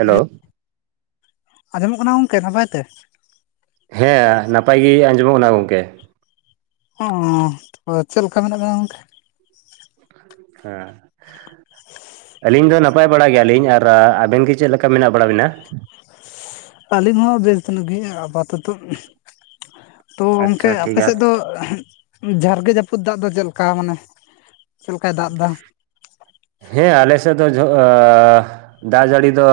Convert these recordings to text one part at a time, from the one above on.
[unintelligible] ᱩᱸ ᱟᱸᱡᱚᱢᱚᱜ ᱠᱟᱱᱟ ᱜᱚᱝᱠᱮ ᱱᱟᱯᱟᱭ ᱛᱮ? ᱦᱮᱸ ᱱᱟᱯᱟᱭ ᱜᱮ ᱟᱸᱡᱚᱢᱚᱜ ᱠᱟᱱᱟ ᱜᱚᱝᱠᱮ ᱾ ᱚᱸᱻ ᱟᱫᱚ ᱪᱮᱫ ᱞᱮᱠᱟ ᱢᱮᱱᱟᱜ ᱵᱮᱱᱟ ᱜᱚᱝᱠᱮ? ᱦᱮᱸ ᱾ ᱟᱹᱞᱤᱧ ᱫᱚ ᱱᱟᱯᱟᱭ ᱵᱟᱲᱟ ᱜᱮᱭᱟᱞᱤᱧ, ᱟᱨ ᱟᱵᱮᱱ ᱜᱮ ᱪᱮᱫ ᱞᱮᱠᱟ ᱢᱮᱱᱟᱜ ᱵᱟᱲᱟ ᱵᱤᱱᱟ‌? ᱟᱹᱞᱤᱧ ᱦᱚᱸ ᱵᱮᱥ ᱫᱟᱱᱚᱜ ᱜᱮ ᱟᱯᱟᱛᱚᱛᱚ ᱾ ᱛᱚ ᱜᱚᱝᱠᱮ ᱟᱪᱪᱷᱟ ᱴᱷᱤᱠ ᱟᱯᱮ ᱜᱮᱭᱟ ᱥᱮᱫ ᱫᱚ [unintelligible] ᱡᱷᱟᱨᱜᱮ ᱡᱟᱹᱯᱩᱫ ᱫᱟᱜ ᱫᱚ ᱪᱮᱫ ᱞᱮᱠᱟ ᱢᱟᱱᱮ ᱪᱮᱫ ᱞᱮᱠᱟᱭ ᱫᱟᱜ ᱫᱟ? ᱦᱮᱸ, ᱟᱞᱮ ᱥᱮᱫ ᱫᱚ ᱡᱷᱚᱸ ᱟᱸᱻ ᱫᱟᱜ ᱡᱟᱹᱲᱤ ᱫᱚ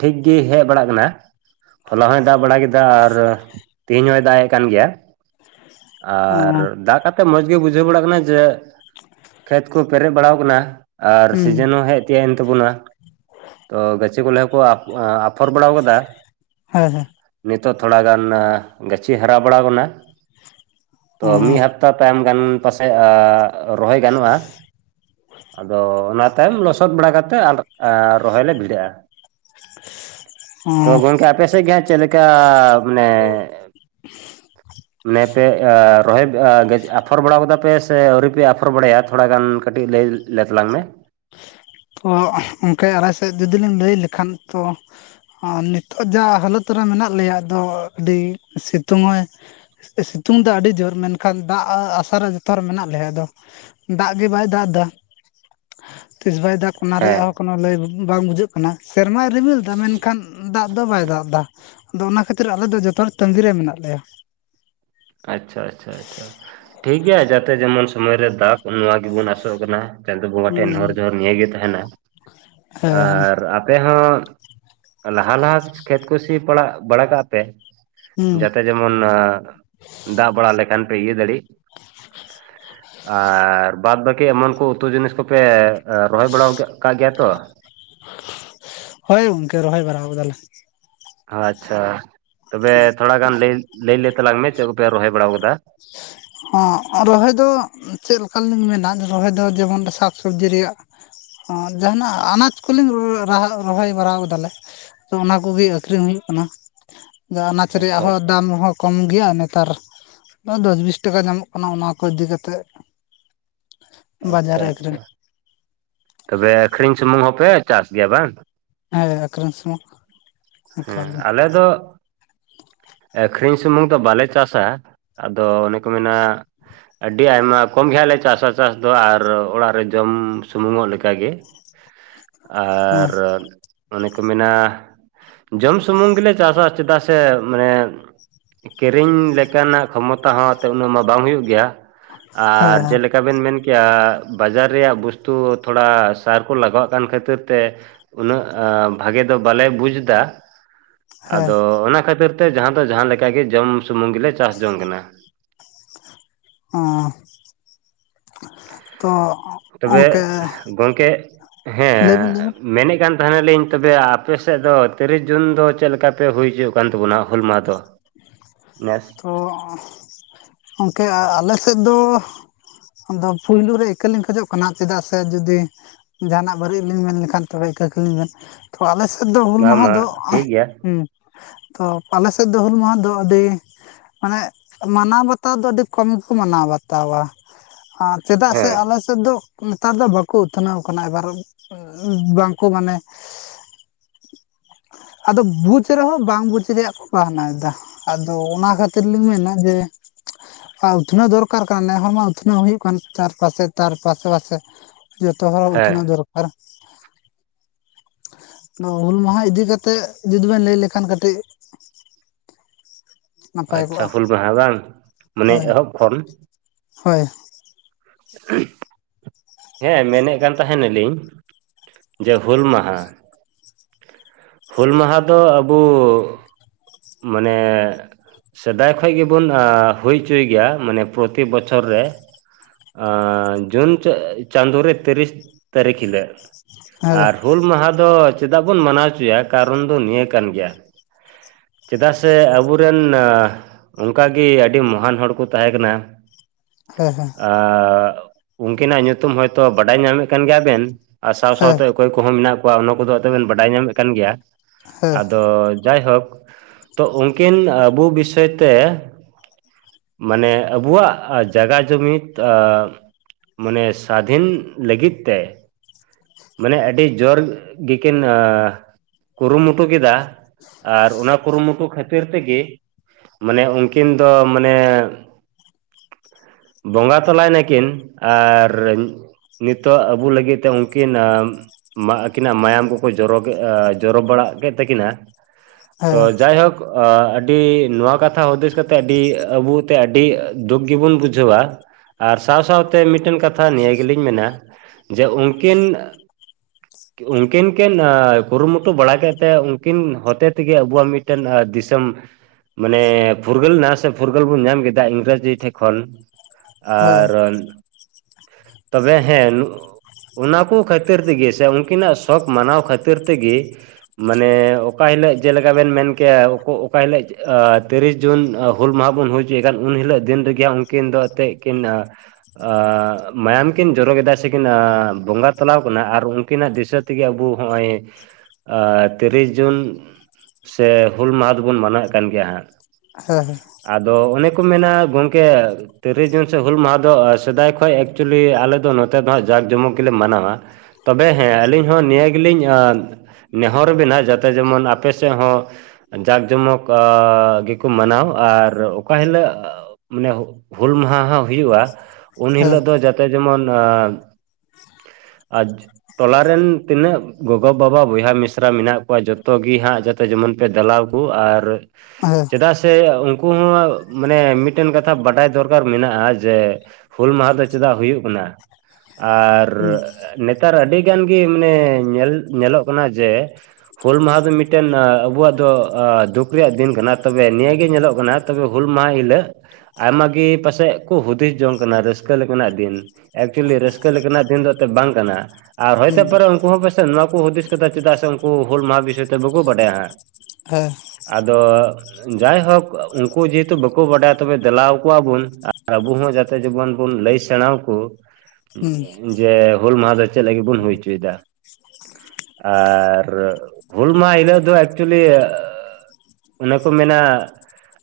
ᱴᱷᱤᱠ ᱜᱮ ᱦᱮᱡ ᱵᱟᱲᱟᱜ ᱠᱟᱱᱟ ᱾ ᱦᱚᱞᱟ ᱦᱚᱭ ᱫᱟᱜ ᱵᱟᱲᱟ ᱠᱮᱫᱟ ᱟᱨ ᱛᱮᱦᱮᱧ ᱦᱚᱭ ᱫᱟᱜ ᱮᱫ ᱠᱟᱱ ᱜᱮᱭᱟ ᱾ ᱚ ᱟᱨ ᱫᱟᱜ ᱠᱟᱛ ᱛᱮᱜ ᱢᱚᱸᱡᱽ ᱜᱮ ᱵᱩᱡᱷᱟᱹᱣ ᱵᱟᱲᱟᱜ ᱠᱟᱱᱟ ᱡᱮ, ᱠᱷᱮᱛ ᱠᱚ ᱯᱮᱨᱮᱡ ᱵᱟᱲᱟ ᱟᱠᱟᱱᱟ, ᱟᱨ ᱦᱩᱸ ᱥᱤᱡᱮᱱ ᱦᱚᱸ ᱦᱮᱡ ᱯᱛᱭᱮᱱ [unintelligible] ᱛᱟᱵᱚᱱᱟ ᱛᱚ ᱜᱟᱪᱷᱤ ᱠᱚ [unintelligible] ᱞᱮ ᱠᱚ ᱟ ᱟᱸ ᱟᱯᱷᱚᱨ ᱵᱟᱲᱟ ᱟᱠᱟᱫᱟ, ᱦᱮᱸ ᱱᱤᱛᱚᱜ ᱛᱷᱚᱲᱟ ᱜᱟᱱ ᱜᱟᱹᱪᱷᱤ ᱦᱟᱨᱟ ᱵᱟᱲᱟᱣ ᱟᱠᱟᱱᱟ ᱾ ᱛᱚ ᱢᱤᱫ ᱦᱮᱸ ᱦᱟᱯᱛᱟ ᱛᱟᱭᱚᱢ ᱜᱟᱱ ᱯᱟᱥᱮᱡ ᱨᱚᱦᱚᱭ ᱜᱟᱱᱚᱜᱼᱟ, ᱟᱫᱚ ᱚᱱᱟ ᱛᱟᱭᱚᱢ ᱞᱚᱥᱚᱫ ᱵᱟᱲᱟ ᱠᱟᱛᱮ ᱨᱚᱦᱚᱭ ᱞᱮ ᱵᱷᱤᱲᱟᱹᱜᱼᱟ ᱾ ᱚ ᱛᱚ ᱚ ᱜᱚᱢᱠᱮ ᱟᱯᱮ ᱥᱮᱫ ᱜᱮ ᱦᱟᱸᱜ ᱪᱮᱫ ᱞᱮᱠᱟ ᱢᱟᱱᱮ [inaudible] ᱢᱟᱱᱮ ᱯᱮ ᱟ ᱨᱚᱦᱚᱭ ᱟ ᱟᱯᱷᱚᱨ ᱵᱟᱲᱟ ᱠᱟᱫᱟ ᱯᱮ ᱥᱮ ᱟᱹᱣᱨᱤ ᱯᱮ ᱟᱯᱷᱚᱨ ᱵᱟᱲᱟᱭᱟ ᱛᱷᱚᱲᱟ ᱜᱟᱱ ᱠᱟᱹᱴᱤᱡ ᱞᱟᱹᱭ ᱞᱮ ᱛᱟᱞᱟᱝ ᱢᱮ ᱾ ᱛᱚ ᱜᱚᱝᱠᱮ ᱟᱞᱮ ᱥᱮᱫ ᱡᱩᱫᱤ ᱞᱤᱧ ᱞᱟᱹᱭ ᱞᱮᱠᱷᱟᱱ ᱛᱚ ᱟᱨ ᱱᱤᱛᱚᱜ ᱡᱟ ᱦᱟᱞᱚᱛ ᱨᱮ ᱢᱮᱱᱟᱜ ᱞᱮᱭᱟ ᱫᱚ ᱟᱹᱰᱤ ᱥᱤᱛᱩᱝ ᱟᱭ ᱥᱤᱛᱩᱝ ᱫᱚ ᱟᱹᱰᱤ ᱡᱳᱨ, ᱢᱮᱱᱠᱷᱟᱱ ᱫᱟᱜ ᱟᱥᱟ ᱨᱮ ᱡᱚᱛᱚ ᱦᱚᱲ ᱢᱮᱱᱟᱜ ᱞᱮᱭᱟ ᱟᱫᱚ-ᱼ ᱫᱟᱜ ᱜᱮ ᱵᱟᱭ ᱫᱟᱜ ᱫᱟ, ᱛᱤᱥ ᱵᱟᱭ ᱫᱟᱜ ᱚᱱᱟ ᱨᱮᱭᱟᱜ ᱦᱮᱸ ᱦᱚᱸ ᱠᱳᱱᱳ ᱞᱟᱹᱭ ᱵᱟᱝ ᱵᱩᱡᱷᱟᱹᱜ ᱠᱟᱱᱟ ᱾ ᱥᱮᱨᱢᱟᱭ ᱨᱤᱢᱤᱞ ᱮᱫᱟ, ᱢᱮᱱᱠᱷᱟᱱ ᱫᱟᱜ ᱫᱚ ᱵᱟᱭ ᱫᱟᱜ ᱮᱫᱟ ᱾ ᱟᱫᱚ ᱚᱱᱟ ᱠᱷᱟᱹᱛᱤᱨ ᱟᱞᱮ ᱫᱚ ᱡᱚᱛᱚ ᱦᱚᱲ ᱛᱟᱸᱜᱤ ᱨᱮ ᱢᱮᱱᱟᱜ ᱞᱮᱭᱟ ᱾ ᱟᱪᱪᱷᱟ ᱟᱪᱪᱷᱟ ᱟᱪᱪᱷᱟ, ᱴᱷᱤᱠ ᱜᱮᱭᱟ ᱡᱟᱛᱮ ᱡᱮᱢᱚᱱ ᱥᱚᱢᱚᱭ ᱨᱮ ᱫᱟᱜ ᱱᱚᱣᱟ ᱜᱮᱵᱚᱱ ᱟᱥᱚᱜ ᱠᱟᱱᱟ ᱾ ᱪᱟᱸᱫᱚ ᱵᱚᱸᱜᱟ ᱦᱩᱸ ᱴᱷᱮᱱ ᱦᱮᱸ ᱱᱮᱨ ᱡᱚᱦᱟᱨ ᱱᱤᱭᱟᱹ ᱜᱮ ᱛᱟᱦᱮᱱᱟ ᱦᱮᱸ ᱟᱨ ᱟᱯᱮ ᱦᱚᱸ ᱞᱟᱦᱟ ᱞᱟᱦᱟ ᱠᱷᱮᱛ ᱠᱚ ᱥᱤ ᱯᱟᱲᱟᱜ ᱵᱟᱲᱟ ᱠᱟᱜ ᱯᱮ, ᱦᱩᱸ ᱡᱟᱛᱮ ᱡᱮᱢᱚᱱ ᱫᱟᱜ ᱵᱟᱲᱟ ᱞᱮᱠᱷᱟᱱ ᱯᱮ ᱤᱭᱟᱹ ᱫᱟᱲᱮᱜ ᱾ [inaudible] ᱟᱨ ᱵᱟᱫ ᱵᱟᱹᱠᱤ ᱮᱢᱚᱱ ᱠᱚ ᱩᱛᱩ ᱡᱤᱱᱤᱥ ᱠᱚᱯᱮ ᱨᱚᱦᱚᱭ ᱵᱟᱲᱟ ᱠᱟᱜ ᱠᱟᱜ ᱜᱮᱭᱟ ᱛᱚ? ᱦᱳᱭ ᱜᱚᱝᱠᱮ, ᱨᱚᱦᱚᱭ ᱵᱟᱲᱟ ᱠᱟᱫᱟᱞᱮ ᱾ ᱟᱪᱪᱷᱟ, ᱛᱚᱵᱮ ᱛᱷᱚᱲᱟ ᱜᱟᱱ ᱞᱟᱹᱭ ᱞᱟᱹᱭ ᱞᱮ ᱛᱟᱞᱟᱝ ᱢᱮ ᱪᱮᱫ ᱠᱚᱯᱮ ᱨᱚᱦᱚᱭ ᱵᱟᱲᱟ ᱟᱠᱟᱫᱟ? [inaudible] ᱦᱮᱸ ᱨᱚᱦᱚᱭ ᱫᱚ ᱪᱮᱫ ᱞᱮᱠᱟ ᱞᱤᱧ ᱢᱮᱱᱟ? ᱨᱚᱦᱚᱭ ᱫᱚ ᱡᱮᱢᱚᱱ ᱥᱟᱠᱥᱚᱵᱽᱡᱤ ᱨᱮᱭᱟᱜ, ᱡᱟᱦᱟᱸᱱᱟᱜ ᱟᱱᱟᱡᱽ ᱠᱚᱞᱤᱧ ᱨᱚᱦᱚᱭ ᱵᱟᱲᱟᱣ ᱟᱠᱟᱫᱟᱞᱮ ᱾ ᱛᱚ ᱚᱱᱟ ᱠᱚᱜᱮ ᱟᱹᱠᱷᱨᱤᱧ ᱦᱩᱭᱩᱜ ᱠᱟᱱᱟ ᱾ ᱟᱫᱚ ᱟᱱᱟᱪ ᱟᱪᱪᱷᱟ ᱨᱮᱭᱟᱜ ᱦᱚᱸ ᱟᱪᱪᱷᱟ ᱫᱟᱢ ᱦᱚᱸ ᱠᱚᱢ ᱜᱮᱭᱟ ᱱᱮᱛᱟᱨ ᱾ [unintelligible] ᱫᱚᱥ ᱵᱤᱥ ᱴᱟᱠᱟ ᱧᱟᱢᱚᱜ ᱠᱟᱱᱟ, ᱚᱱᱟ ᱠᱚ ᱤᱫᱤ ᱠᱟᱛᱮᱜ᱾ ᱵᱟᱡᱟᱨ ᱟᱪᱪᱷᱟ ᱨᱮ ᱟᱹᱠᱷᱨᱤᱧ ᱟᱪᱪᱷᱟ, ᱛᱚᱵᱮ ᱟᱹᱠᱷᱨᱤᱧ ᱥᱩᱢᱩᱝ ᱦᱚᱸᱯᱮ ᱪᱟᱥ ᱜᱮᱭᱟ ᱵᱟᱝ? ᱦᱮᱸ ᱟᱹᱠᱷᱨᱤᱧ ᱥᱩᱢᱩᱝ ᱮᱠᱟᱞ ᱜᱮ ᱾ [unintelligible] ᱫᱚ ᱟᱹᱠᱷᱨᱤᱧ ᱥᱩᱢᱩᱝ ᱫᱚ ᱵᱟᱞᱮ ᱪᱟᱥᱟ, ᱟᱫᱚ ᱚᱱᱮ ᱠᱚ ᱢᱮᱱᱟ? ᱟᱹᱰᱤ ᱟᱭᱢᱟ ᱠᱚᱢ ᱜᱮ ᱦᱟᱸᱜ ᱞᱮ ᱪᱟᱥᱟ ᱾ ᱪᱟᱥ ᱫᱚ ᱟᱨ ᱚᱲᱟᱜ ᱨᱮ ᱡᱚᱢ ᱥᱩᱢᱩᱝᱚᱜ ᱞᱮᱠᱟᱜ ᱜᱮ ᱾ ᱦᱮᱸ ᱟᱻᱨ ᱚᱱᱮ ᱠᱚ ᱢᱮᱱᱟ ᱡᱚᱢ ᱥᱩᱢᱩᱝ ᱜᱮᱞᱮ ᱪᱟᱥᱟ ᱪᱮᱫᱟᱜ ᱥᱮ ᱢᱟᱱᱮ, ᱠᱤᱨᱤᱧ ᱞᱮᱠᱟᱱᱟᱜ ᱠᱷᱚᱢᱚᱛᱟ ᱦᱚᱸ ᱮᱱᱛᱮ ᱩᱱᱟᱹᱜ ᱢᱟ ᱵᱟᱝ ᱦᱩᱭᱩᱜ ᱜᱮᱭᱟ ᱟᱨ ᱦᱮᱸ ᱡᱮᱞᱮᱠᱟ ᱪᱮ ᱞᱮᱠᱟ ᱵᱮᱱ ᱢᱮᱱ ᱠᱮᱜᱼᱟ ᱵᱟᱡᱟᱨ ᱨᱮᱭᱟᱜ ᱵᱚᱥᱛᱩ ᱛᱷᱚᱲᱟ ᱥᱟᱨ ᱠᱚ ᱞᱟᱜᱟᱜ ᱠᱟᱱ ᱠᱷᱟᱹᱛᱤᱨ ᱛᱮ, ᱩᱱᱟᱹᱜ ᱵᱷᱟᱜᱮ ᱫᱚ ᱵᱟᱞᱮ ᱵᱩᱡᱽ ᱫᱟ ᱾ ᱦᱮᱸ ᱟᱫᱚ ᱚᱱᱟ ᱠᱷᱟᱹᱛᱤᱨ ᱛᱮ ᱡᱟᱦᱟᱸ ᱫᱚ ᱡᱟᱦᱟᱸ ᱞᱮᱠᱟ ᱜᱮ ᱡᱚᱢ ᱥᱩᱢᱩᱝ ᱜᱮᱞᱮ ᱪᱟᱥ ᱡᱚᱝ ᱠᱟᱱᱟ ᱾ ᱚᱸᱻ ᱛᱚ? ᱛᱚᱵᱮᱜ ᱜᱚᱝᱠᱮ ᱜᱚᱝᱠᱮᱜ ᱦᱮᱸᱻ ᱞᱟᱹᱭ ᱵᱤᱱ ᱞᱟᱹᱭ ᱵᱤᱱ ᱢᱮᱱᱮᱜ ᱠᱟᱱ ᱛᱟᱦᱮᱸᱱᱟ ᱞᱤᱧ ᱛᱚᱵᱮ ᱟᱯᱮ ᱥᱮᱜ ᱫᱚ ᱛᱤᱨᱤᱥ ᱡᱩᱱ ᱫᱚ ᱪᱮᱫ ᱞᱮᱠᱟ ᱯᱮ ᱦᱩᱭ ᱦᱚᱪᱚ? [inaudible] [inaudible] ᱠᱟᱱ ᱛᱟᱵᱚᱱᱟ ᱦᱩᱞ ᱢᱟᱦᱟ ᱫᱚ ᱱᱮᱥ? ᱚᱸᱜ ᱜᱚᱝᱠᱮ ᱟᱞᱮ ᱥᱮᱫ ᱫᱚ? ᱟᱫᱚ ᱯᱩᱭᱞᱩ ᱨᱮ ᱤᱠᱟᱹ ᱞᱤᱧ ᱠᱷᱚᱡᱚᱜ ᱠᱟᱱᱟ ᱪᱮᱫᱟᱜ ᱥᱮ ᱡᱩᱫᱤ, ᱡᱟᱦᱟᱱᱟᱜ ᱵᱟᱹᱨᱤᱡ ᱞᱤᱧ ᱢᱮᱱ ᱞᱮᱠᱷᱟᱱ ᱛᱚᱵᱮ ᱤᱠᱟᱹ ᱠᱟᱹᱞᱤᱧ ᱵᱮᱱ ᱾ ᱛᱚ ᱟᱞᱮ ᱥᱮᱫ ᱫᱚ ᱦᱩᱞ ᱵᱟᱝ ᱢᱟᱦᱟ ᱢᱟ ᱫᱚ ᱴᱷᱤᱠ ᱜᱮᱭᱟ ᱦᱩᱸ ᱛᱚ ᱟᱞᱮ ᱥᱮᱫ ᱫᱚ ᱦᱩᱞ ᱢᱟᱦᱟ ᱫᱚ ᱟᱹᱰᱤ, ᱢᱟᱱᱮ ᱢᱟᱱᱟᱣ ᱵᱟᱛᱟᱣ ᱫᱚ ᱟᱹᱰᱤ ᱠᱚᱢ ᱜᱮᱠᱚ ᱢᱟᱱᱟᱣ ᱵᱟᱛᱟᱣᱟ᱾ ᱟ [unintelligible] ᱪᱮᱫᱟᱜ ᱥᱮ ᱦᱮᱸ ᱟᱞᱮ ᱥᱮᱫ ᱫᱚ? ᱱᱮᱛᱟᱨ ᱫᱚ ᱵᱟᱠᱚ ᱩᱛᱱᱟᱹᱣ ᱟᱠᱟᱱᱟ ᱮᱵᱟᱨ ᱵᱟᱝᱠᱚ ᱢᱟᱱᱮ, ᱟᱫᱚ ᱵᱩᱡᱽ ᱨᱮᱦᱚᱸ ᱵᱟᱝ ᱵᱩᱡᱽ ᱨᱮᱭᱟᱜ ᱠᱚ ᱵᱟᱦᱱᱟᱭᱮᱫᱟ ᱾ ᱟᱫᱚ ᱚᱱᱟ ᱠᱷᱟᱹᱛᱤᱨ ᱞᱤᱧ ᱢᱮᱱᱟ ᱡᱮ, ᱟᱨ ᱩᱛᱷᱱᱟᱹᱣ ᱫᱚᱨᱠᱟᱨ ᱠᱟᱱᱟ, ᱱᱮ ᱦᱚᱲ ᱢᱟ ᱩᱛᱷᱱᱟᱹᱣ ᱦᱩᱭᱩᱜ ᱠᱟᱱ ᱪᱟᱨ ᱯᱟᱥᱮ ᱛᱟᱨ ᱯᱟᱥᱮ ᱯᱟᱥᱮ ᱾ ᱡᱚᱛᱚ ᱦᱚᱲ ᱦᱮᱸ ᱩᱛᱷᱱᱟᱹᱜ ᱫᱚᱨᱠᱟᱨ ᱾ ᱱᱚᱣᱟ ᱦᱩᱞ ᱢᱟᱦᱟ ᱤᱫᱤ ᱠᱟᱛᱮᱜ ᱡᱩᱫᱤ ᱵᱮᱱ ᱞᱟᱹᱭ ᱞᱮᱠᱷᱟᱱ ᱠᱟᱹᱴᱤᱡ, ᱱᱟᱯᱟᱭ ᱟᱪᱪᱷᱟ ᱠᱚᱜᱼᱟ ᱦᱩᱞ ᱢᱟᱦᱟ ᱵᱟᱝ ᱢᱟᱱᱮ ᱮᱦᱚᱵ ᱠᱷᱚᱱ, ᱦᱚᱭ [unintelligible] ᱦᱮᱸ ᱢᱮᱱᱮᱜ ᱠᱟᱱ ᱛᱟᱦᱮᱸᱱᱟ ᱞᱤᱧ ᱡᱮ ᱦᱩᱞ ᱢᱟᱦᱟ, ᱦᱩᱞ ᱢᱟᱦᱟ ᱫᱚ ᱟᱵᱩ ᱢᱟᱱᱮ? ᱥᱮᱫᱟᱭ ᱠᱷᱚᱡ ᱜᱮᱵᱚᱱ ᱦᱩᱭ ᱚᱪᱚᱭ ᱜᱮᱭᱟ ᱢᱟᱱᱮ ᱯᱨᱚᱛᱤ ᱵᱚᱪᱷᱚᱨ ᱨᱮ, ᱟᱸᱻ ᱡᱩᱱ ᱪᱟᱸᱫᱚ ᱨᱮ ᱛᱤᱨᱤᱥ ᱛᱟᱹᱨᱤᱠᱷ ᱦᱤᱞᱟᱹᱜ ᱾ ᱦᱮᱸ ᱟᱨ ᱦᱩᱞ ᱢᱟᱦᱟ ᱫᱚ ᱪᱮᱫᱟᱜ ᱵᱚᱱ ᱢᱟᱱᱟᱣ ᱦᱚᱪᱚᱭᱟ? ᱠᱟᱨᱚᱱ ᱫᱚ ᱱᱤᱭᱟᱹ ᱠᱟᱱ ᱜᱮᱭᱟ, ᱪᱮᱫᱟᱜ ᱥᱮ ᱟᱵᱩ ᱨᱮᱱ ᱚᱱᱠᱟ ᱜᱮ ᱟᱹᱰᱤ ᱢᱚᱦᱟᱱ ᱦᱚᱲ ᱠᱚ ᱛᱟᱦᱮᱸ ᱠᱟᱱᱟ᱾ ᱦᱮᱸ ᱦᱮᱸ ᱟᱻ ᱩᱱᱠᱤᱱᱟᱜ ᱧᱩᱛᱩᱢ ᱦᱚᱭᱛᱚ ᱵᱟᱰᱟᱭ ᱧᱟᱢᱮᱜ ᱠᱟᱱ ᱜᱮᱭᱟ ᱵᱮᱱ ᱟᱨ ᱥᱟᱶ ᱥᱟᱶ ᱦᱮᱸ ᱛᱮ, ᱚᱠᱚᱭ ᱠᱚᱦᱚᱸ ᱢᱮᱱᱟᱜ ᱠᱚᱣᱟ ᱚᱱᱟ ᱠᱚᱫᱚ ᱵᱮᱱ ᱵᱟᱰᱟᱭ ᱧᱟᱢᱮᱫ ᱠᱟᱱ ᱜᱮᱭᱟ ᱦᱮᱸ ᱟᱫᱚ ᱡᱟᱭᱦᱚᱠ, ᱛᱚ ᱩᱱᱠᱤᱱ ᱟᱹᱵᱩ ᱵᱤᱥᱚᱭ ᱛᱮ, ᱢᱟᱱᱮ ᱟᱵᱚᱣᱟᱜ ᱡᱟᱜᱟ ᱡᱩᱢᱤᱛ ᱟᱻ ᱢᱟᱱᱮ ᱥᱟᱫᱷᱤᱱ ᱞᱟᱹᱜᱤᱫ ᱛᱮ, ᱢᱟᱱᱮ ᱟᱹᱰᱤ ᱡᱳᱨ ᱜᱮᱠᱤᱱ ᱮᱸ ᱠᱩᱨᱩᱢᱩᱴᱩ ᱠᱮᱫᱟ ᱟᱨ ᱚᱱᱟ ᱠᱩᱨᱩᱢᱩᱴᱩ ᱠᱷᱟᱹᱛᱤᱨ ᱛᱮᱜᱮ ᱢᱟᱱᱮ ᱩᱱᱠᱤᱱ ᱫᱚ ᱢᱟᱱᱮ ᱵᱚᱸᱜᱟ ᱛᱟᱞᱟᱭ ᱱᱟᱹᱠᱤᱱ ᱟᱨ ᱱᱤᱛᱚᱜ ᱟᱵᱚ ᱞᱟᱹᱜᱤᱫ ᱛᱮ ᱩᱱᱠᱤᱱ ᱟᱸ ᱢᱟ ᱟᱹᱠᱤᱱᱟᱜ ᱢᱟᱭᱟᱢ ᱠᱚ ᱠᱚ ᱡᱚᱨᱚ ᱡᱚᱨᱚ ᱵᱟᱲᱟᱜ ᱠᱮᱫ ᱛᱟᱹᱠᱤᱱᱟ ᱾ ᱛᱚ ᱦᱮᱸ ᱡᱟᱭᱦᱳᱠ ᱟᱹᱰᱤ ᱱᱚᱣᱟ ᱠᱟᱛᱷᱟ ᱦᱩᱫᱤᱥ ᱠᱟᱛᱮᱜ ᱟᱹᱰᱤ ᱟᱵᱚ ᱛᱮ ᱟᱹᱰᱤ ᱫᱩᱠ ᱜᱮᱵᱚᱱ ᱵᱩᱡᱷᱟᱹᱣᱟ ᱟᱨ ᱥᱟᱶ ᱥᱟᱶ ᱛᱮ ᱢᱤᱫᱴᱮᱱ ᱠᱟᱛᱷᱟ ᱱᱤᱭᱟᱹ ᱜᱮᱞᱤᱧ ᱢᱮᱱᱟ ᱡᱮ ᱩᱱᱠᱤᱱ ᱩᱱᱠᱤᱱ ᱠᱤᱱ ᱠᱩᱨᱩᱢᱩᱴᱩ ᱵᱟᱲᱟ ᱠᱮᱫ ᱛᱮ ᱩᱱᱠᱤᱱ ᱦᱚᱛᱮ ᱛᱮᱜᱮ ᱟᱵᱚᱣᱟᱜ ᱢᱤᱫᱴᱮᱱ ᱫᱤᱥᱚᱢ ᱢᱟᱱᱮ ᱯᱷᱩᱨᱜᱟᱹᱞ ᱱᱟ ᱥᱮ ᱯᱷᱩᱨᱜᱟᱹᱞ ᱵᱚᱱ ᱧᱟᱢ ᱠᱮᱫᱟ ᱤᱝᱨᱟᱹᱡᱤ ᱴᱷᱮᱡ ᱠᱷᱚᱱ ᱾ ᱟᱨ ᱛᱚᱵᱮ ᱦᱮᱸ ᱚᱱᱟ ᱠᱚ ᱠᱷᱟᱹᱛᱤᱨ ᱛᱤᱜᱤ ᱥᱮ ᱩᱱᱠᱤᱱᱟᱜ ᱥᱚᱠᱷ ᱢᱟᱱᱟᱣ ᱠᱷᱟᱹᱛᱤᱨ ᱛᱤᱜᱤ ᱢᱟᱱᱮ ᱚᱠᱟ ᱦᱤᱞᱳᱜ ᱡᱮᱞᱮᱠᱟ ᱵᱮᱱ ᱢᱮᱱ ᱠᱮᱜ, ᱚᱠᱟ ᱦᱤᱞᱳᱜ ᱛᱤᱨᱤᱥ ᱡᱩᱱ ᱦᱩᱞ ᱢᱟᱦᱟ ᱵᱚᱱ ᱦᱩᱭ ᱦᱚᱪᱚᱭᱮᱫ ᱠᱟᱱ ᱩᱱ ᱦᱤᱞᱳᱜ ᱫᱤᱱ ᱨᱮᱜᱮ ᱩᱱᱠᱤᱱ ᱫᱚ ᱮᱛᱮᱜ ᱠᱤᱱ ᱟᱸ ᱢᱟᱭᱟᱢ ᱠᱤᱱ ᱡᱚᱨᱚ ᱠᱮᱫᱟ ᱥᱮᱠᱤᱱ ᱵᱚᱸᱜᱟ ᱛᱟᱞᱟᱣ ᱟᱠᱟᱱᱟ ᱟᱨ ᱩᱱᱠᱤᱱᱟᱜ ᱫᱤᱥᱟᱹ ᱛᱮᱜᱮ ᱟᱵᱚ ᱦᱚᱸᱜᱼᱚᱭ ᱟᱸ ᱛᱤᱨᱤᱥ ᱡᱩᱱ ᱥᱮ ᱦᱩᱞ ᱢᱟᱦᱟ ᱫᱚᱵᱚᱱ ᱢᱟᱱᱟᱣᱮᱫ ᱠᱟᱱ ᱜᱮᱭᱟ ᱦᱟᱸᱜ ᱾ ᱦᱮᱸ ᱦᱮᱸ ᱾ ᱟᱫᱚ ᱚᱱᱮ ᱠᱚ ᱢᱮᱱᱟ ᱜᱚᱝᱠᱮ ᱛᱤᱨᱤᱥ ᱡᱩᱱ ᱥᱮ ᱦᱩᱞ ᱢᱟᱦᱟ ᱫᱚ ᱟᱸ ᱥᱮᱫᱟᱭ ᱠᱷᱚᱡ ᱮᱠᱪᱩᱞᱮᱞᱤ ᱟᱞᱮ ᱫᱚ ᱱᱚᱛᱮ ᱫᱚ ᱦᱟᱸᱜ ᱡᱟᱸᱠ ᱡᱚᱢᱚᱠ ᱜᱮᱞᱮ ᱢᱟᱱᱟᱣᱟ ᱾ ᱛᱚᱵᱮ ᱦᱮᱸ ᱟᱞᱤᱧ ᱦᱚᱸ ᱱᱤᱭᱟᱹ ᱜᱮᱞᱤᱧ ᱟᱸ ᱱᱮᱦᱚᱨᱟ ᱵᱮᱱᱟ ᱡᱟᱛᱮ ᱡᱮᱢᱚᱱ ᱟᱼᱼ ᱟᱯᱮ ᱥᱮᱫ ᱦᱚᱸ ᱡᱟᱠ ᱡᱚᱢᱚᱠ ᱟ ᱜᱮᱠᱚ ᱢᱟᱱᱟᱣ, ᱟᱨ ᱚᱠᱟ ᱦᱤᱞᱳᱜᱼᱼ ᱢᱟᱱᱮ ᱦᱩᱞ ᱢᱟᱦᱟ ᱦᱟᱸᱜ ᱦᱩᱭᱩᱜᱼᱟ, ᱩᱱ ᱦᱤᱞᱟᱹᱜ ᱫᱚ ᱡᱟᱛᱮ ᱡᱮᱢᱚᱱ ᱟᱸ ᱼᱼ ᱟᱡᱽ ᱴᱚᱞᱟ ᱨᱮᱱ ᱛᱤᱱᱟᱹᱜ ᱜᱚᱜᱚ ᱵᱟᱵᱟ ᱵᱚᱭᱦᱟ ᱢᱤᱥᱨᱟ ᱢᱮᱱᱟᱜ ᱠᱚᱣᱟ ᱡᱚᱛᱚ ᱜᱮ ᱦᱟᱸᱜ ᱡᱟᱼᱼ ᱛᱮ ᱡᱮᱢᱚᱱ ᱯᱮ ᱫᱮᱞᱟᱣ ᱠᱚ ᱾ ᱟᱨᱼᱼ ᱦᱮᱸ ᱦᱮᱸ ᱪᱮᱫᱟᱜ ᱥᱮ ᱩᱱᱠᱩ ᱦᱚᱸ ᱢᱟᱱᱮ ᱢᱤᱫᱴᱮᱱ ᱠᱟᱛᱷᱟ ᱵᱟᱰᱟᱭ ᱫᱚᱨᱠᱟᱨ ᱢᱮᱱᱟᱜᱼᱟ ᱡᱮᱼᱼ ᱦᱩᱞ ᱢᱟᱦᱟ ᱫᱚ ᱪᱮᱫᱟᱜ ᱦᱩᱭᱩᱜ ᱠᱟᱱᱟ, ᱟᱨᱼᱼ ᱦᱩᱸ ᱾ ᱱᱮᱛᱟᱨ ᱟᱹᱰᱤ ᱜᱟᱱ ᱜᱮ ᱢᱟᱱᱮ ᱧᱮᱞ ᱧᱮᱞᱚᱜ ᱠᱟᱱᱟ ᱡᱮᱼᱼ ᱦᱩᱞ ᱢᱟᱦᱟ ᱫᱚ ᱢᱤᱫᱴᱮᱱ ᱟᱸ ᱟᱵᱚᱣᱟᱜ ᱫᱚ ᱫᱩᱠ ᱨᱮᱭᱟᱜ ᱫᱤᱱ ᱠᱟᱱᱟ ᱾ ᱛᱚᱵᱮ ᱱᱤᱭᱟᱹᱜᱮ ᱧᱮᱞᱚᱜ ᱠᱟᱱᱟ ᱛᱚᱵᱮ ᱦᱩᱞ ᱢᱟᱦᱟ ᱦᱤᱞᱳᱜᱼᱼ ᱟᱭᱢᱟ ᱜᱮ ᱯᱟᱥᱮᱫ ᱠᱳ ᱦᱩᱫᱤᱥ ᱡᱚᱝ ᱠᱟᱱᱟ ᱨᱟᱹᱥᱠᱟᱹ ᱞᱮᱠᱟᱱᱟᱜ ᱫᱤᱱ ᱾ ᱮᱠᱪᱩᱭᱮᱞᱤ ᱨᱟᱹᱥᱠᱟᱹ ᱞᱮᱠᱟᱱᱟᱜᱼᱼ ᱫᱤᱱ ᱫᱚ ᱮᱛᱮᱫ ᱵᱟᱝ ᱠᱟᱱᱟ ᱾ ᱟᱨ ᱦᱳᱭᱛᱮ ᱦᱩᱸ ᱯᱟᱨᱮ ᱩᱱᱠᱩ ᱦᱚᱸ ᱯᱟᱥᱮᱡ ᱱᱚᱣᱟ ᱠᱚ ᱦᱩᱫᱤᱥ ᱠᱟᱫᱟ ᱪᱮᱫᱟᱜ ᱥᱮ ᱩᱱᱠᱩ ᱦᱩᱞ ᱢᱟᱦᱟ ᱵᱤᱥᱚᱭ ᱛᱮ ᱵᱟᱠᱚ ᱵᱟᱰᱟᱭᱟ ᱦᱟᱸᱜ ᱾ [inaudible] ᱟᱫᱚᱼᱼ ᱡᱟᱭᱦᱳᱠ ᱩᱱᱠᱩ ᱡᱮᱦᱮᱛᱩ ᱵᱟᱠᱚ ᱵᱟᱰᱟᱭᱟ ᱛᱚᱵᱮ ᱫᱮᱞᱟᱣ ᱠᱚᱣᱟ ᱵᱩᱱ ᱟᱨ ᱟᱵᱚ ᱦᱚᱸ ᱡᱟᱛᱮᱼᱼ ᱡᱟᱛᱮ ᱡᱮᱢᱚᱱ ᱵᱩᱱ ᱞᱟᱹᱭ ᱥᱮᱸᱬᱟᱣ ᱠᱳ, ᱦᱩᱸ ᱡᱮ ᱦᱩᱞ ᱢᱟᱦᱟ ᱫᱚ ᱪᱮᱫ ᱞᱟᱹᱜᱤᱫ ᱵᱩᱱ ᱦᱩᱭ ᱦᱚᱪᱚᱭᱫᱟ ᱾ ᱟᱨ ᱦᱩᱞ ᱢᱟᱦᱟ ᱦᱤᱞᱳᱜ ᱫᱚ ᱮᱠᱪᱩᱭᱮᱞᱤᱼᱼ ᱚᱱᱮ ᱠᱚ ᱢᱮᱱᱟᱼᱼ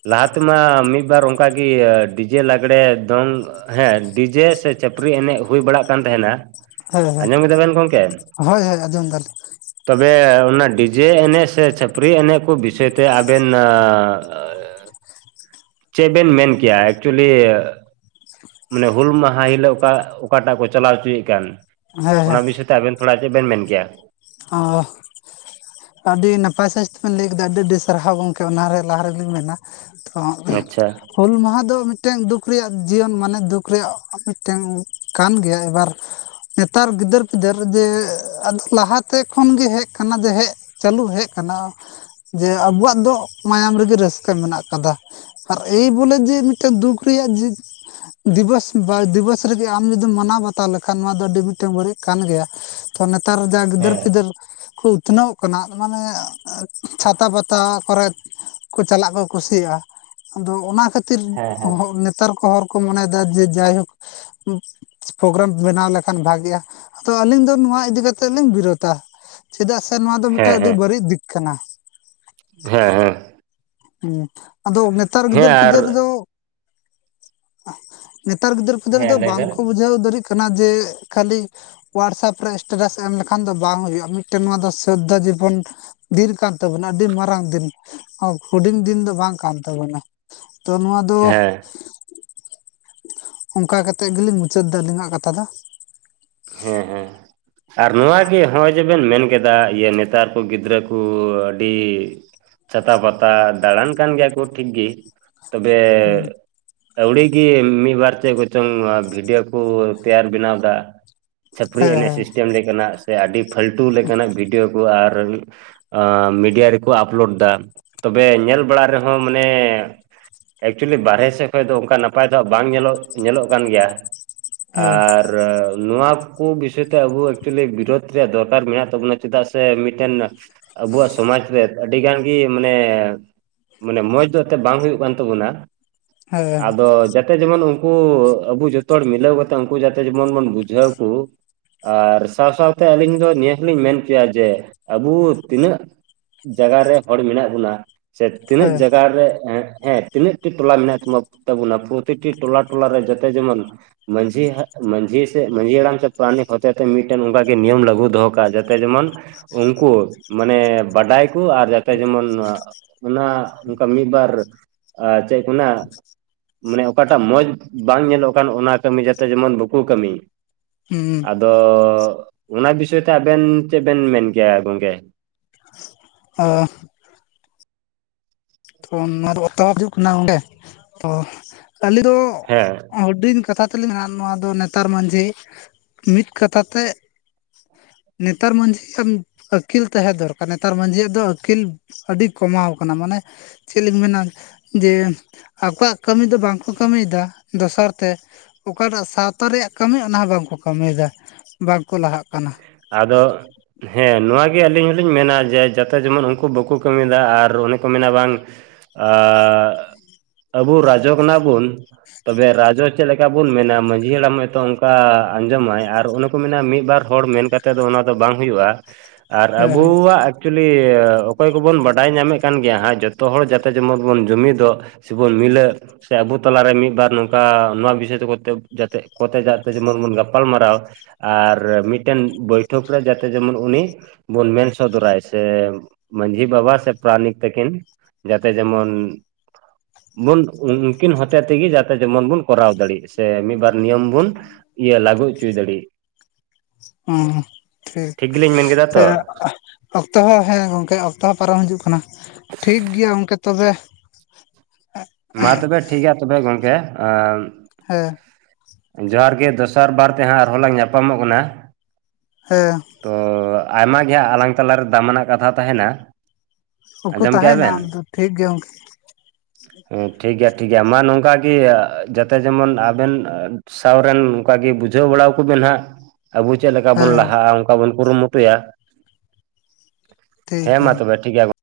ᱞᱟᱦᱟ ᱛᱮᱢᱟ ᱢᱤᱫ ᱵᱟᱨ ᱚᱱᱠᱟ ᱜᱮ ᱰᱤᱡᱮ ᱞᱟᱜᱽᱲᱮ ᱫᱚᱝᱼᱼ ᱦᱮᱸ ᱰᱤᱡᱮ ᱥᱮ ᱪᱟᱹᱯᱨᱤ ᱮᱸᱱᱮᱡ ᱦᱩᱭ ᱵᱟᱲᱟᱜ ᱠᱟᱱ ᱛᱟᱦᱮᱱᱟ ᱦᱮᱸ ᱦᱮᱸ ᱟᱸᱡᱚᱢ ᱠᱮᱫᱟ ᱵᱮᱱ ᱜᱚᱝᱠᱮ? ᱦᱳᱭ ᱦᱳᱭ ᱟᱸᱡᱚᱢ ᱫᱟᱞᱤᱧ ᱛᱚᱵᱮ ᱚᱱᱟ ᱰᱤᱡᱮ ᱮᱸᱱᱮᱡ ᱥᱮ ᱪᱷᱟᱹᱯᱨᱤ ᱮᱸᱱᱮᱡ ᱠᱚ ᱵᱤᱥᱚᱭ ᱛᱮ ᱟᱵᱮᱱ ᱟᱸᱻ ᱼᱼ ᱪᱮᱫ ᱵᱮᱱ ᱢᱮᱱ ᱠᱮᱭᱟ? ᱮᱠᱪᱩᱞᱤᱼᱼ ᱢᱟᱱᱮ ᱦᱩᱞ ᱢᱟᱦᱟ ᱦᱤᱞᱳᱜ ᱚᱠᱟ ᱚᱠᱟᱴᱟᱜ ᱠᱚ ᱪᱟᱞᱟᱣ ᱚᱪᱚᱭᱠᱟᱱ ᱦᱮᱸ ᱚᱱᱟ ᱦᱮᱸ ᱵᱤᱥᱚᱭ ᱼᱼ ᱛᱮ ᱟᱵᱮᱱ ᱛᱷᱚᱲᱟ ᱪᱮᱫ ᱵᱮᱱ ᱢᱮᱱ ᱠᱮᱭᱟ? ᱚᱸᱻ ᱟᱹᱰᱤ ᱱᱟᱯᱟᱭ ᱥᱟᱸᱦᱤᱡ ᱛᱮᱵᱤᱱ ᱞᱟᱹᱭ ᱠᱮᱫᱟ ᱟᱹᱰᱤ ᱟᱹᱰᱤ ᱥᱟᱨᱦᱟᱣ ᱜᱚᱝᱠᱮ ᱚᱱᱟ ᱨᱮ ᱞᱟᱦᱟ ᱨᱮᱜᱤᱧ ᱢᱮᱱᱟ ᱾ ᱛᱚᱼᱼ ᱟᱪᱪᱷᱟ ᱾ ᱦᱩᱞ ᱢᱟᱦᱟ ᱫᱚ ᱢᱤᱫᱴᱮᱱ ᱫᱩᱠ ᱨᱮᱭᱟᱜ ᱡᱤᱭᱚᱱ ᱢᱟᱱᱮ ᱫᱩᱠ ᱨᱮᱭᱟᱜ ᱢᱤᱫᱴᱮᱱ ᱠᱟᱱ ᱜᱮᱭᱟ ᱮᱵᱟᱨᱼᱼ ᱱᱮᱛᱟᱨ ᱜᱤᱫᱟᱹᱨ ᱯᱤᱫᱟᱹᱨ ᱡᱮ, ᱟᱫᱚ ᱞᱟᱦᱟ ᱛᱮ ᱠᱷᱚᱱ ᱜᱮ ᱦᱮᱡ ᱠᱟᱱᱟ ᱡᱮ ᱦᱮᱡᱼᱼ ᱪᱟᱹᱞᱩ ᱦᱮᱡ ᱠᱟᱱᱟ ᱡᱮ ᱟᱵᱩᱣᱟᱜ ᱫᱚ ᱢᱟᱭᱟᱢ ᱨᱮᱜᱮ ᱨᱟᱹᱥᱠᱟᱹ ᱢᱮᱱᱟᱜ ᱠᱟᱫᱟ ᱾ ᱟᱨ ᱮᱭ ᱵᱚᱞᱮ ᱡᱮ ᱢᱤᱫᱴᱮᱡ ᱫᱩᱠ ᱨᱮᱭᱟᱜ ᱡᱮᱼᱼ ᱫᱤᱵᱚᱥ ᱵᱟ ᱫᱤᱵᱚᱥ ᱨᱮᱜᱮ ᱟᱢ ᱡᱩᱫᱤᱢ ᱢᱟᱱᱟᱣ ᱵᱟᱛᱟᱣ ᱞᱮᱠᱷᱟᱱ ᱱᱚᱣᱟ ᱫᱚ ᱟᱹᱰᱤ ᱢᱤᱫᱴᱟᱱ ᱵᱟᱹᱲᱤᱡ ᱠᱟᱱ ᱜᱮᱭᱟ ᱾ ᱛᱚ ᱱᱮᱛᱟᱨ ᱡᱟ ᱜᱤᱫᱟᱹᱨ ᱦᱮᱸ ᱯᱤᱫᱟᱹᱨ ᱠᱚ ᱩᱛᱱᱟᱹᱣᱼᱼ ᱠᱟᱱᱟ ᱢᱟᱱᱮ ᱮᱸ ᱪᱷᱟᱛᱟ ᱯᱟᱛᱟ ᱠᱚᱨᱮ ᱠᱚ ᱪᱟᱞᱟᱜ ᱠᱚ ᱠᱩᱥᱤᱭᱟᱜᱼᱟ ᱾ ᱟᱫᱚ ᱚᱱᱟ ᱠᱷᱟᱹᱛᱤᱨ ᱦᱮᱸ ᱦᱮᱸ ᱦᱚᱸ ᱱᱮᱛᱟᱨ ᱠᱚ ᱦᱚᱲ ᱠᱚ ᱢᱚᱱᱮᱭᱮᱫᱟ ᱡᱮ ᱡᱟᱭᱦᱳᱠᱼᱼ ᱩᱸ ᱯᱨᱳᱜᱨᱟᱢ ᱵᱮᱱᱟᱣ ᱞᱮᱠᱷᱟᱱ ᱵᱷᱟᱜᱮᱜᱼᱟ ᱾ ᱛᱚ ᱟᱹᱞᱤᱧ ᱫᱚ ᱱᱚᱣᱟ ᱤᱫᱤ ᱠᱟᱛᱮᱜ ᱞᱤᱧ ᱵᱤᱨᱳᱫᱟ, ᱪᱮᱫᱟᱜ ᱥᱮ ᱱᱚᱣᱟ ᱫᱚ ᱢᱤᱫᱴᱟᱝ ᱦᱮᱸ ᱟᱹᱰᱤ ᱵᱟᱹᱲᱤᱡ ᱫᱤᱠ ᱠᱟᱱᱟ ᱾ ᱦᱮᱸ ᱦᱮᱸ ᱾ ᱦᱩᱸ, ᱟᱫᱚ ᱱᱮᱛᱟᱨ ᱦᱮᱸ ᱜᱤᱫᱟᱹᱨ ᱟᱨ ᱯᱤᱫᱟᱹᱨ ᱫᱚᱼᱼ ᱱᱮᱛᱟᱨ ᱜᱤᱫᱟᱹᱨ ᱯᱤᱫᱟᱹᱨ ᱦᱮᱸ ᱫᱚ ᱞᱟᱹᱭ ᱵᱮᱱ ᱵᱟᱝᱠᱚ ᱵᱩᱡᱷᱟᱹᱣ ᱫᱟᱲᱮᱜ ᱠᱟᱱᱟ ᱡᱮ ᱠᱷᱟᱹᱞᱤᱼᱼ ᱦᱳᱣᱟᱴᱥᱮᱯ ᱨᱮ ᱮᱥᱴᱮᱴᱟᱥ ᱮᱢ ᱞᱮᱠᱷᱟᱱ ᱫᱚ ᱵᱟᱝ ᱦᱩᱭᱩᱜᱼᱟ ᱢᱤᱫᱴᱮᱱ ᱱᱚᱣᱟ ᱫᱚ ᱥᱳᱫᱫᱷᱳ ᱡᱤᱵᱚᱱᱼᱼ ᱫᱤᱱ ᱠᱟᱱ ᱛᱟᱵᱚᱱᱟ, ᱟᱹᱰᱤ ᱢᱟᱨᱟᱝ ᱫᱤᱱ ᱾ ᱦᱩᱰᱤᱧ ᱫᱤᱱ ᱫᱚ ᱵᱟᱝ ᱠᱟᱱ ᱛᱟᱵᱚᱱᱟ ᱾ ᱛᱚ ᱱᱚᱣᱟ ᱫᱚ ᱦᱮᱸ ᱚᱝᱠᱟ ᱠᱟᱛᱮᱫ ᱜᱮᱞᱤᱧ ᱢᱩᱪᱟᱹᱫ ᱫᱟ ᱟᱹᱞᱤᱧᱟᱜ ᱠᱟᱛᱷᱟ ᱫᱚ ᱾ ᱦᱮᱸ ᱦᱮᱸ ᱾ ᱟᱨ ᱱᱚᱣᱟ ᱜᱮ ᱦᱚᱜᱼᱚᱭ ᱡᱮᱵᱮᱱ ᱢᱮᱱ ᱠᱮᱫᱟ ᱤᱭᱟᱹ ᱱᱮᱛᱟᱨ ᱠᱚ ᱜᱤᱫᱽᱨᱟᱹ ᱠᱚ ᱟᱹᱰᱤ ᱪᱷᱟᱛᱟ ᱯᱟᱛᱟ ᱫᱟᱬᱟᱱ ᱠᱟᱱ ᱜᱮᱭᱟ ᱠᱚ ᱴᱷᱤᱠ ᱜᱮ, ᱛᱚᱵᱮ ᱟᱹᱣᱲᱤᱜᱤ ᱢᱤᱫ ᱵᱟᱨ ᱪᱮᱫ ᱠᱚᱪᱚᱝ ᱵᱷᱤᱰᱭᱳ ᱠᱚ ᱛᱮᱭᱟᱨ ᱵᱮᱱᱟᱣ ᱫᱟ ᱾ ᱪᱟᱹᱯᱨᱤ ᱮᱱᱮᱡ ᱦᱮᱸ ᱥᱤᱥᱴᱮᱢ ᱞᱮᱠᱟᱱᱟᱜ ᱥᱮ ᱟᱹᱰᱤ ᱯᱷᱟᱞᱛᱩ ᱞᱮᱠᱟᱱᱟᱜ ᱵᱷᱤᱰᱭᱳ ᱠᱚ ᱟᱨ ᱮᱸ ᱢᱤᱰᱤᱭᱟ ᱨᱮᱠᱚ ᱟᱯᱞᱳᱰ ᱫᱟ ᱾ ᱛᱚᱵᱮ ᱧᱮᱞ ᱵᱟᱲᱟ ᱨᱮᱦᱚᱸ ᱢᱟᱱᱮ ᱮᱠᱪᱩᱮᱞᱤ ᱵᱟᱨᱦᱮ ᱥᱮᱫ ᱠᱷᱚᱡ ᱫᱚ ᱚᱱᱠᱟ ᱱᱟᱯᱟᱭ ᱫᱚ ᱵᱟᱝ ᱧᱮᱞᱚᱜ ᱧᱮᱞᱚᱜ ᱠᱟᱱ ᱜᱮᱭᱟ ᱾ ᱦᱮᱸ ᱟᱨᱻ ᱱᱚᱣᱟ ᱠᱚ ᱵᱤᱥᱚᱭ ᱛᱮ ᱟᱵᱚ ᱮᱠᱪᱩᱣᱮᱞᱤ ᱵᱤᱨᱳᱫᱷ ᱨᱮᱭᱟᱜ ᱫᱚᱨᱠᱟᱨ ᱢᱮᱱᱟᱜ ᱛᱟᱵᱚᱱᱟ ᱪᱮᱫᱟᱜ ᱥᱮ ᱢᱤᱫᱴᱮᱱ ᱟᱵᱚᱣᱟᱜ ᱥᱚᱢᱟᱡᱽ ᱨᱮ ᱟᱹᱰᱤ ᱜᱟᱱ ᱜᱮ ᱢᱟᱱᱮ ᱢᱟᱱᱮ ᱢᱚᱸᱡᱽ ᱫᱚ ᱮᱛᱮᱜ ᱵᱟᱝ ᱦᱩᱭᱩᱜ ᱠᱟᱱ ᱛᱟᱵᱚᱱᱟ ᱾ ᱦᱮᱸ ᱟᱫᱚ ᱡᱟᱛᱮ ᱡᱮᱢᱚᱱ ᱩᱱᱠᱩ ᱟᱵᱚ ᱡᱚᱛᱚ ᱦᱚᱲ ᱢᱤᱞᱟᱹᱣ ᱠᱟᱛᱮ ᱩᱱᱠᱩ ᱡᱟᱛᱮ ᱡᱮᱢᱚᱱ ᱵᱚᱱ ᱵᱩᱡᱷ ᱡᱷᱟᱹᱣ ᱠᱚ ᱾ ᱟᱨ ᱥᱟᱶ ᱥᱟᱶᱛᱮ ᱟᱹᱞᱤᱧ ᱫᱚ ᱱᱤᱭᱟᱹ ᱦᱚᱸ ᱞᱤᱧ ᱢᱮᱱ ᱠᱮᱭᱟ ᱡᱮ ᱟᱵᱚ ᱛᱤᱱᱟᱹᱜ ᱡᱟᱜᱟ ᱨᱮ ᱦᱚᱲ ᱢᱮᱱᱟᱜ ᱵᱚᱱᱟ ᱥᱮ ᱛᱤᱱᱟᱹᱜ ᱡᱟᱜᱟ ᱨᱮ ᱮᱸᱜ ᱮᱸ ᱛᱤᱱᱟᱹᱜ ᱴᱤ ᱴᱚᱞᱟ ᱢᱮᱱᱟᱜ ᱛᱟ ᱛᱟᱵᱚᱱᱟ ᱯᱨᱚᱛᱤᱴᱤ ᱴᱚᱞᱟ ᱴᱚᱞᱟᱨᱮ ᱡᱟᱛᱮ ᱡᱮᱢᱚᱱ ᱢᱟᱺᱡᱷᱤ ᱦᱟ, ᱢᱟᱺᱡᱷᱤ ᱢᱟᱺᱡᱷᱤ ᱦᱟᱲᱟᱢ ᱥᱮ ᱯᱨᱟᱱᱤᱠ ᱦᱚᱛᱮ ᱛᱮ ᱢᱤᱫᱴᱮᱱ ᱚᱱᱠᱟ ᱜᱮ ᱱᱤᱭᱚᱢ ᱞᱟᱹᱜᱩ ᱫᱚᱦᱚ ᱠᱟᱜ ᱡᱟᱛᱮ ᱡᱮᱢᱚᱱ ᱩᱱᱠᱩ ᱢᱟᱱᱮ ᱵᱟᱰᱟᱭ ᱠᱚ ᱟᱨ ᱡᱟᱛᱮ ᱡᱮᱢᱚᱱ ᱾ ᱚᱱᱟ ᱚᱱᱠᱟ ᱢᱤᱫ ᱵᱟᱨ ᱪᱮᱫ ᱠᱚ ᱢᱮᱱᱟ ᱢᱟᱱᱮ ᱚᱠᱟᱴᱟᱜ ᱢᱚᱸᱡᱽ ᱵᱟᱝ ᱧᱮᱞᱚᱜ ᱠᱟᱱ ᱚᱱᱟ ᱠᱟᱹᱢᱤ ᱡᱟᱛᱮ ᱡᱮᱢᱚᱱ ᱵᱟᱠᱚ ᱠᱟᱹᱢᱤ ᱾ ᱦᱩᱸ ᱾ ᱟᱫᱚ ᱚᱱᱟ ᱵᱤᱥᱚᱭ ᱛᱮ ᱟᱵᱮᱱ ᱪᱮᱫ ᱵᱮᱱ ᱢᱮᱱ ᱠᱮᱭᱟ ᱜᱚᱝᱠᱮ? ᱟᱸ ᱛᱚ ᱱᱚᱣᱟ ᱫᱚ ᱚᱛᱚᱵ ᱦᱤᱡᱩᱜ ᱠᱟᱱᱟ ᱚᱸᱰᱮ [unintelligible] ᱛᱚ ᱟᱞᱮ ᱫᱚ ᱦᱮᱸ ᱦᱩᱰᱤᱧ ᱠᱟᱛᱷᱟ ᱛᱮ ᱞᱤᱧ ᱱᱚᱣᱟ ᱫᱚ ᱱᱮᱛᱟᱨ ᱢᱟᱺᱡᱷᱤ ᱢᱤᱫ ᱠᱟᱛᱷᱟ ᱛᱮ ᱱᱮᱛᱟᱨ ᱢᱟᱺᱡᱷᱤᱭᱟᱜ ᱟᱹᱠᱤᱞ ᱛᱟᱦᱮᱸ ᱫᱚᱨᱠᱟᱨ ᱱᱮᱛᱟᱨ ᱢᱟᱺᱡᱷᱤᱭᱟᱜ ᱫᱚ ᱟᱹᱠᱤᱞ ᱟᱹᱰᱤ ᱠᱚᱢᱟᱣ ᱠᱟᱱᱟ ᱾ ᱢᱟᱱᱮ ᱪᱮᱫ ᱞᱤᱧ ᱢᱮᱱᱟ ᱡᱮ ᱟᱠᱚᱣᱟᱜ ᱠᱟᱹᱢᱤ ᱫᱚ ᱵᱟᱝᱠᱚ ᱠᱟᱹᱢᱤᱭᱮᱫᱟ ᱫᱚᱥᱟᱨ ᱛᱮ ᱚᱠᱟᱴᱟᱜ ᱥᱟᱶᱛᱟ ᱨᱮᱭᱟᱜ ᱠᱟᱹᱢᱤ ᱚᱱᱟ ᱦᱚᱸ ᱵᱟᱝᱠᱚ ᱠᱟᱹᱢᱤᱭᱮᱫᱟ ᱵᱟᱝ ᱠᱚ ᱞᱟᱦᱟᱜ ᱠᱟᱱᱟ ᱟᱫᱚ ᱾ ᱦᱮᱸ ᱱᱚᱣᱟᱜᱮ ᱟᱹᱞᱤᱧ ᱦᱚᱞᱤᱧ ᱢᱮᱱᱟ ᱡᱮ ᱡᱟᱛᱮ ᱡᱮᱢᱚᱱ ᱩᱱᱠᱩ ᱵᱟᱠᱚ ᱠᱟᱹᱢᱤᱭᱮᱫᱟ ᱟᱨ ᱚᱱᱮ ᱠᱚ ᱢᱮᱱᱟ ᱵᱟᱝᱼᱼ ᱟᱨ, ᱟᱵᱩ ᱨᱟᱡᱡᱚ ᱠᱷᱚᱱᱟᱜ ᱵᱩᱱᱼᱼ ᱛᱚᱵᱮ ᱨᱟᱡᱡᱚ ᱪᱮᱫ ᱞᱮᱠᱟ ᱵᱚᱱ ᱢᱮᱱᱟ ᱢᱟᱺᱡᱷᱤ ᱦᱟᱲᱟᱢ ᱱᱤᱛᱚᱜ ᱚᱱᱠᱟ ᱟᱸᱡᱚᱢᱟᱭ, ᱟᱨ ᱚᱱᱮ ᱠᱚ ᱢᱮᱱᱟ ᱢᱤᱫ ᱵᱟᱨᱼᱼ ᱦᱚᱲ ᱢᱮᱱ ᱠᱟᱛᱮ ᱫᱚ ᱚᱱᱟ ᱫᱚ ᱵᱟᱝ ᱦᱩᱭᱩᱜᱼᱟ, ᱟᱨ ᱦᱮᱸ ᱟᱵᱩᱣᱟᱜᱼᱼ ᱮᱠᱪᱚᱞᱤ ᱚᱠᱚᱭ ᱠᱚᱵᱚᱱ ᱵᱟᱰᱟᱭ ᱧᱟᱢᱮ ᱠᱟᱱ ᱜᱮᱭᱟ ᱦᱟᱸᱜ, ᱡᱚᱛᱚ ᱦᱚᱲ ᱡᱟᱛᱮ ᱡᱮᱢᱚᱱ ᱵᱚᱱ ᱡᱩᱢᱤᱫᱚᱜᱼᱼ ᱥᱮᱵᱚᱱ ᱢᱤᱞᱟᱹᱜᱼᱼ ᱥᱮ ᱟᱵᱳ ᱛᱟᱞᱟ ᱨᱮ ᱢᱤᱫ ᱵᱟᱨ ᱱᱚᱝᱠᱟ ᱱᱚᱣᱟ ᱵᱤᱥᱚᱭ ᱛᱮ ᱡᱟᱛᱮ, ᱠᱚᱛᱮ ᱡᱟᱛᱮ ᱡᱮᱢᱚᱱ ᱵᱚᱱ ᱜᱟᱯᱟᱞ ᱢᱟᱨᱟᱣᱼᱼ ᱟᱨ ᱢᱤᱫ ᱴᱮᱱ ᱵᱳᱭᱴᱷᱚᱠ ᱨᱮ ᱡᱟᱛᱮ ᱡᱮᱢᱚᱱ ᱩᱱᱤᱼᱼ ᱵᱚᱱ ᱢᱮᱱ ᱥᱚᱫᱚᱨᱟᱭ ᱥᱮ, ᱢᱟᱺᱡᱷᱤ ᱵᱟᱵᱟ ᱥᱮ ᱯᱟᱨᱟᱱᱤᱠ ᱛᱮᱠᱤᱱᱼᱼ ᱡᱟᱛᱮ ᱡᱮᱢᱚᱱᱼᱼ ᱵᱚᱱ ᱩᱱᱠᱤᱱ ᱦᱚᱛᱮ ᱛᱮᱜᱮ ᱡᱟᱛᱮ ᱡᱮᱢᱚᱱ ᱵᱚᱱ ᱠᱚᱨᱟᱣ ᱫᱟᱲᱮᱜ, ᱥᱮ ᱢᱤᱫ ᱵᱟᱨ ᱱᱤᱭᱚᱢ ᱵᱚᱱᱼᱼ ᱤᱭᱟᱹ ᱞᱟᱜᱩ ᱪᱩᱭ ᱫᱟᱲᱮᱼᱼ ᱦᱩᱸ ᱴᱷᱤᱠ, ᱜᱮᱞᱤᱧ ᱢᱮᱱ ᱠᱮᱫᱟ ᱥᱮ ᱛᱚ [unintelligible] ᱚᱠᱛᱚ ᱦᱚᱸ ᱦᱮᱸ ᱜᱚᱝᱠᱮ ᱚᱠᱛᱚ ᱦᱚᱸ ᱯᱟᱨᱚᱢ ᱦᱤᱡᱩᱜ ᱠᱟᱱᱟ, ᱴᱷᱤᱠ ᱜᱮᱭᱟ ᱜᱚᱝᱠᱮ ᱛᱚᱵᱮ ᱾ ᱢᱟ ᱛᱚᱵᱮ ᱴᱷᱤᱠ ᱜᱮᱭᱟ ᱛᱚᱵᱮ ᱜᱚᱝᱠᱮ, ᱟᱼᱼ ᱦᱮᱸ ᱾ ᱡᱚᱦᱟᱨ ᱜᱮ ᱫᱚᱥᱟᱨ ᱵᱟᱨ ᱛᱮᱦᱟᱸᱜ ᱟᱨᱦᱚᱸ ᱞᱟᱝ ᱧᱟᱯᱟᱢᱚᱜ ᱠᱟᱱᱟ ᱾ ᱦᱮᱸ ᱾ ᱛᱚ, ᱟᱭᱢᱟ ᱜᱮ ᱦᱟᱸᱜ ᱟᱞᱟᱝ ᱛᱟᱞᱟ ᱨᱮ ᱫᱟᱢᱟᱱᱟᱜ ᱠᱟᱛᱷᱟ ᱛᱟᱸᱦᱮᱱᱟ ᱾ ᱵᱟᱠᱩ ᱛᱟᱦᱮᱱᱟ ᱟᱫᱚ ᱴᱷᱤᱠ ᱜᱮᱭᱟ ᱾ ᱦᱮᱸ ᱴᱷᱤᱠ ᱜᱮᱭᱟ ᱴᱷᱤᱠ ᱜᱮᱭᱟ, ᱢᱟ ᱱᱚᱝᱠᱟᱜᱤ ᱡᱟᱛᱮ ᱡᱮᱢᱚᱱ ᱟᱵᱮᱱᱼᱼ ᱥᱟᱶ ᱨᱮᱱ ᱱᱚᱝᱠᱟ ᱜᱮ ᱵᱩᱡᱷᱟᱹᱣ ᱵᱟᱲᱟ ᱠᱚᱵᱤᱱ ᱦᱟᱸᱜ ᱾ ᱟᱵᱚ ᱪᱮᱫ ᱞᱮᱠᱟ ᱵᱚᱱ ᱦᱮᱸ ᱞᱟᱦᱟᱜᱼᱟ, ᱚᱱᱠᱟ ᱵᱚᱱ ᱠᱩᱨᱩᱢᱩᱴᱩᱭᱟ ᱾ ᱴᱷᱤᱠ ᱦᱮᱸ, ᱜᱮᱭᱟ ᱢᱟ ᱛᱚᱵᱮ ᱴᱷᱤᱠ ᱜᱮᱭᱟ ᱜᱚ ᱾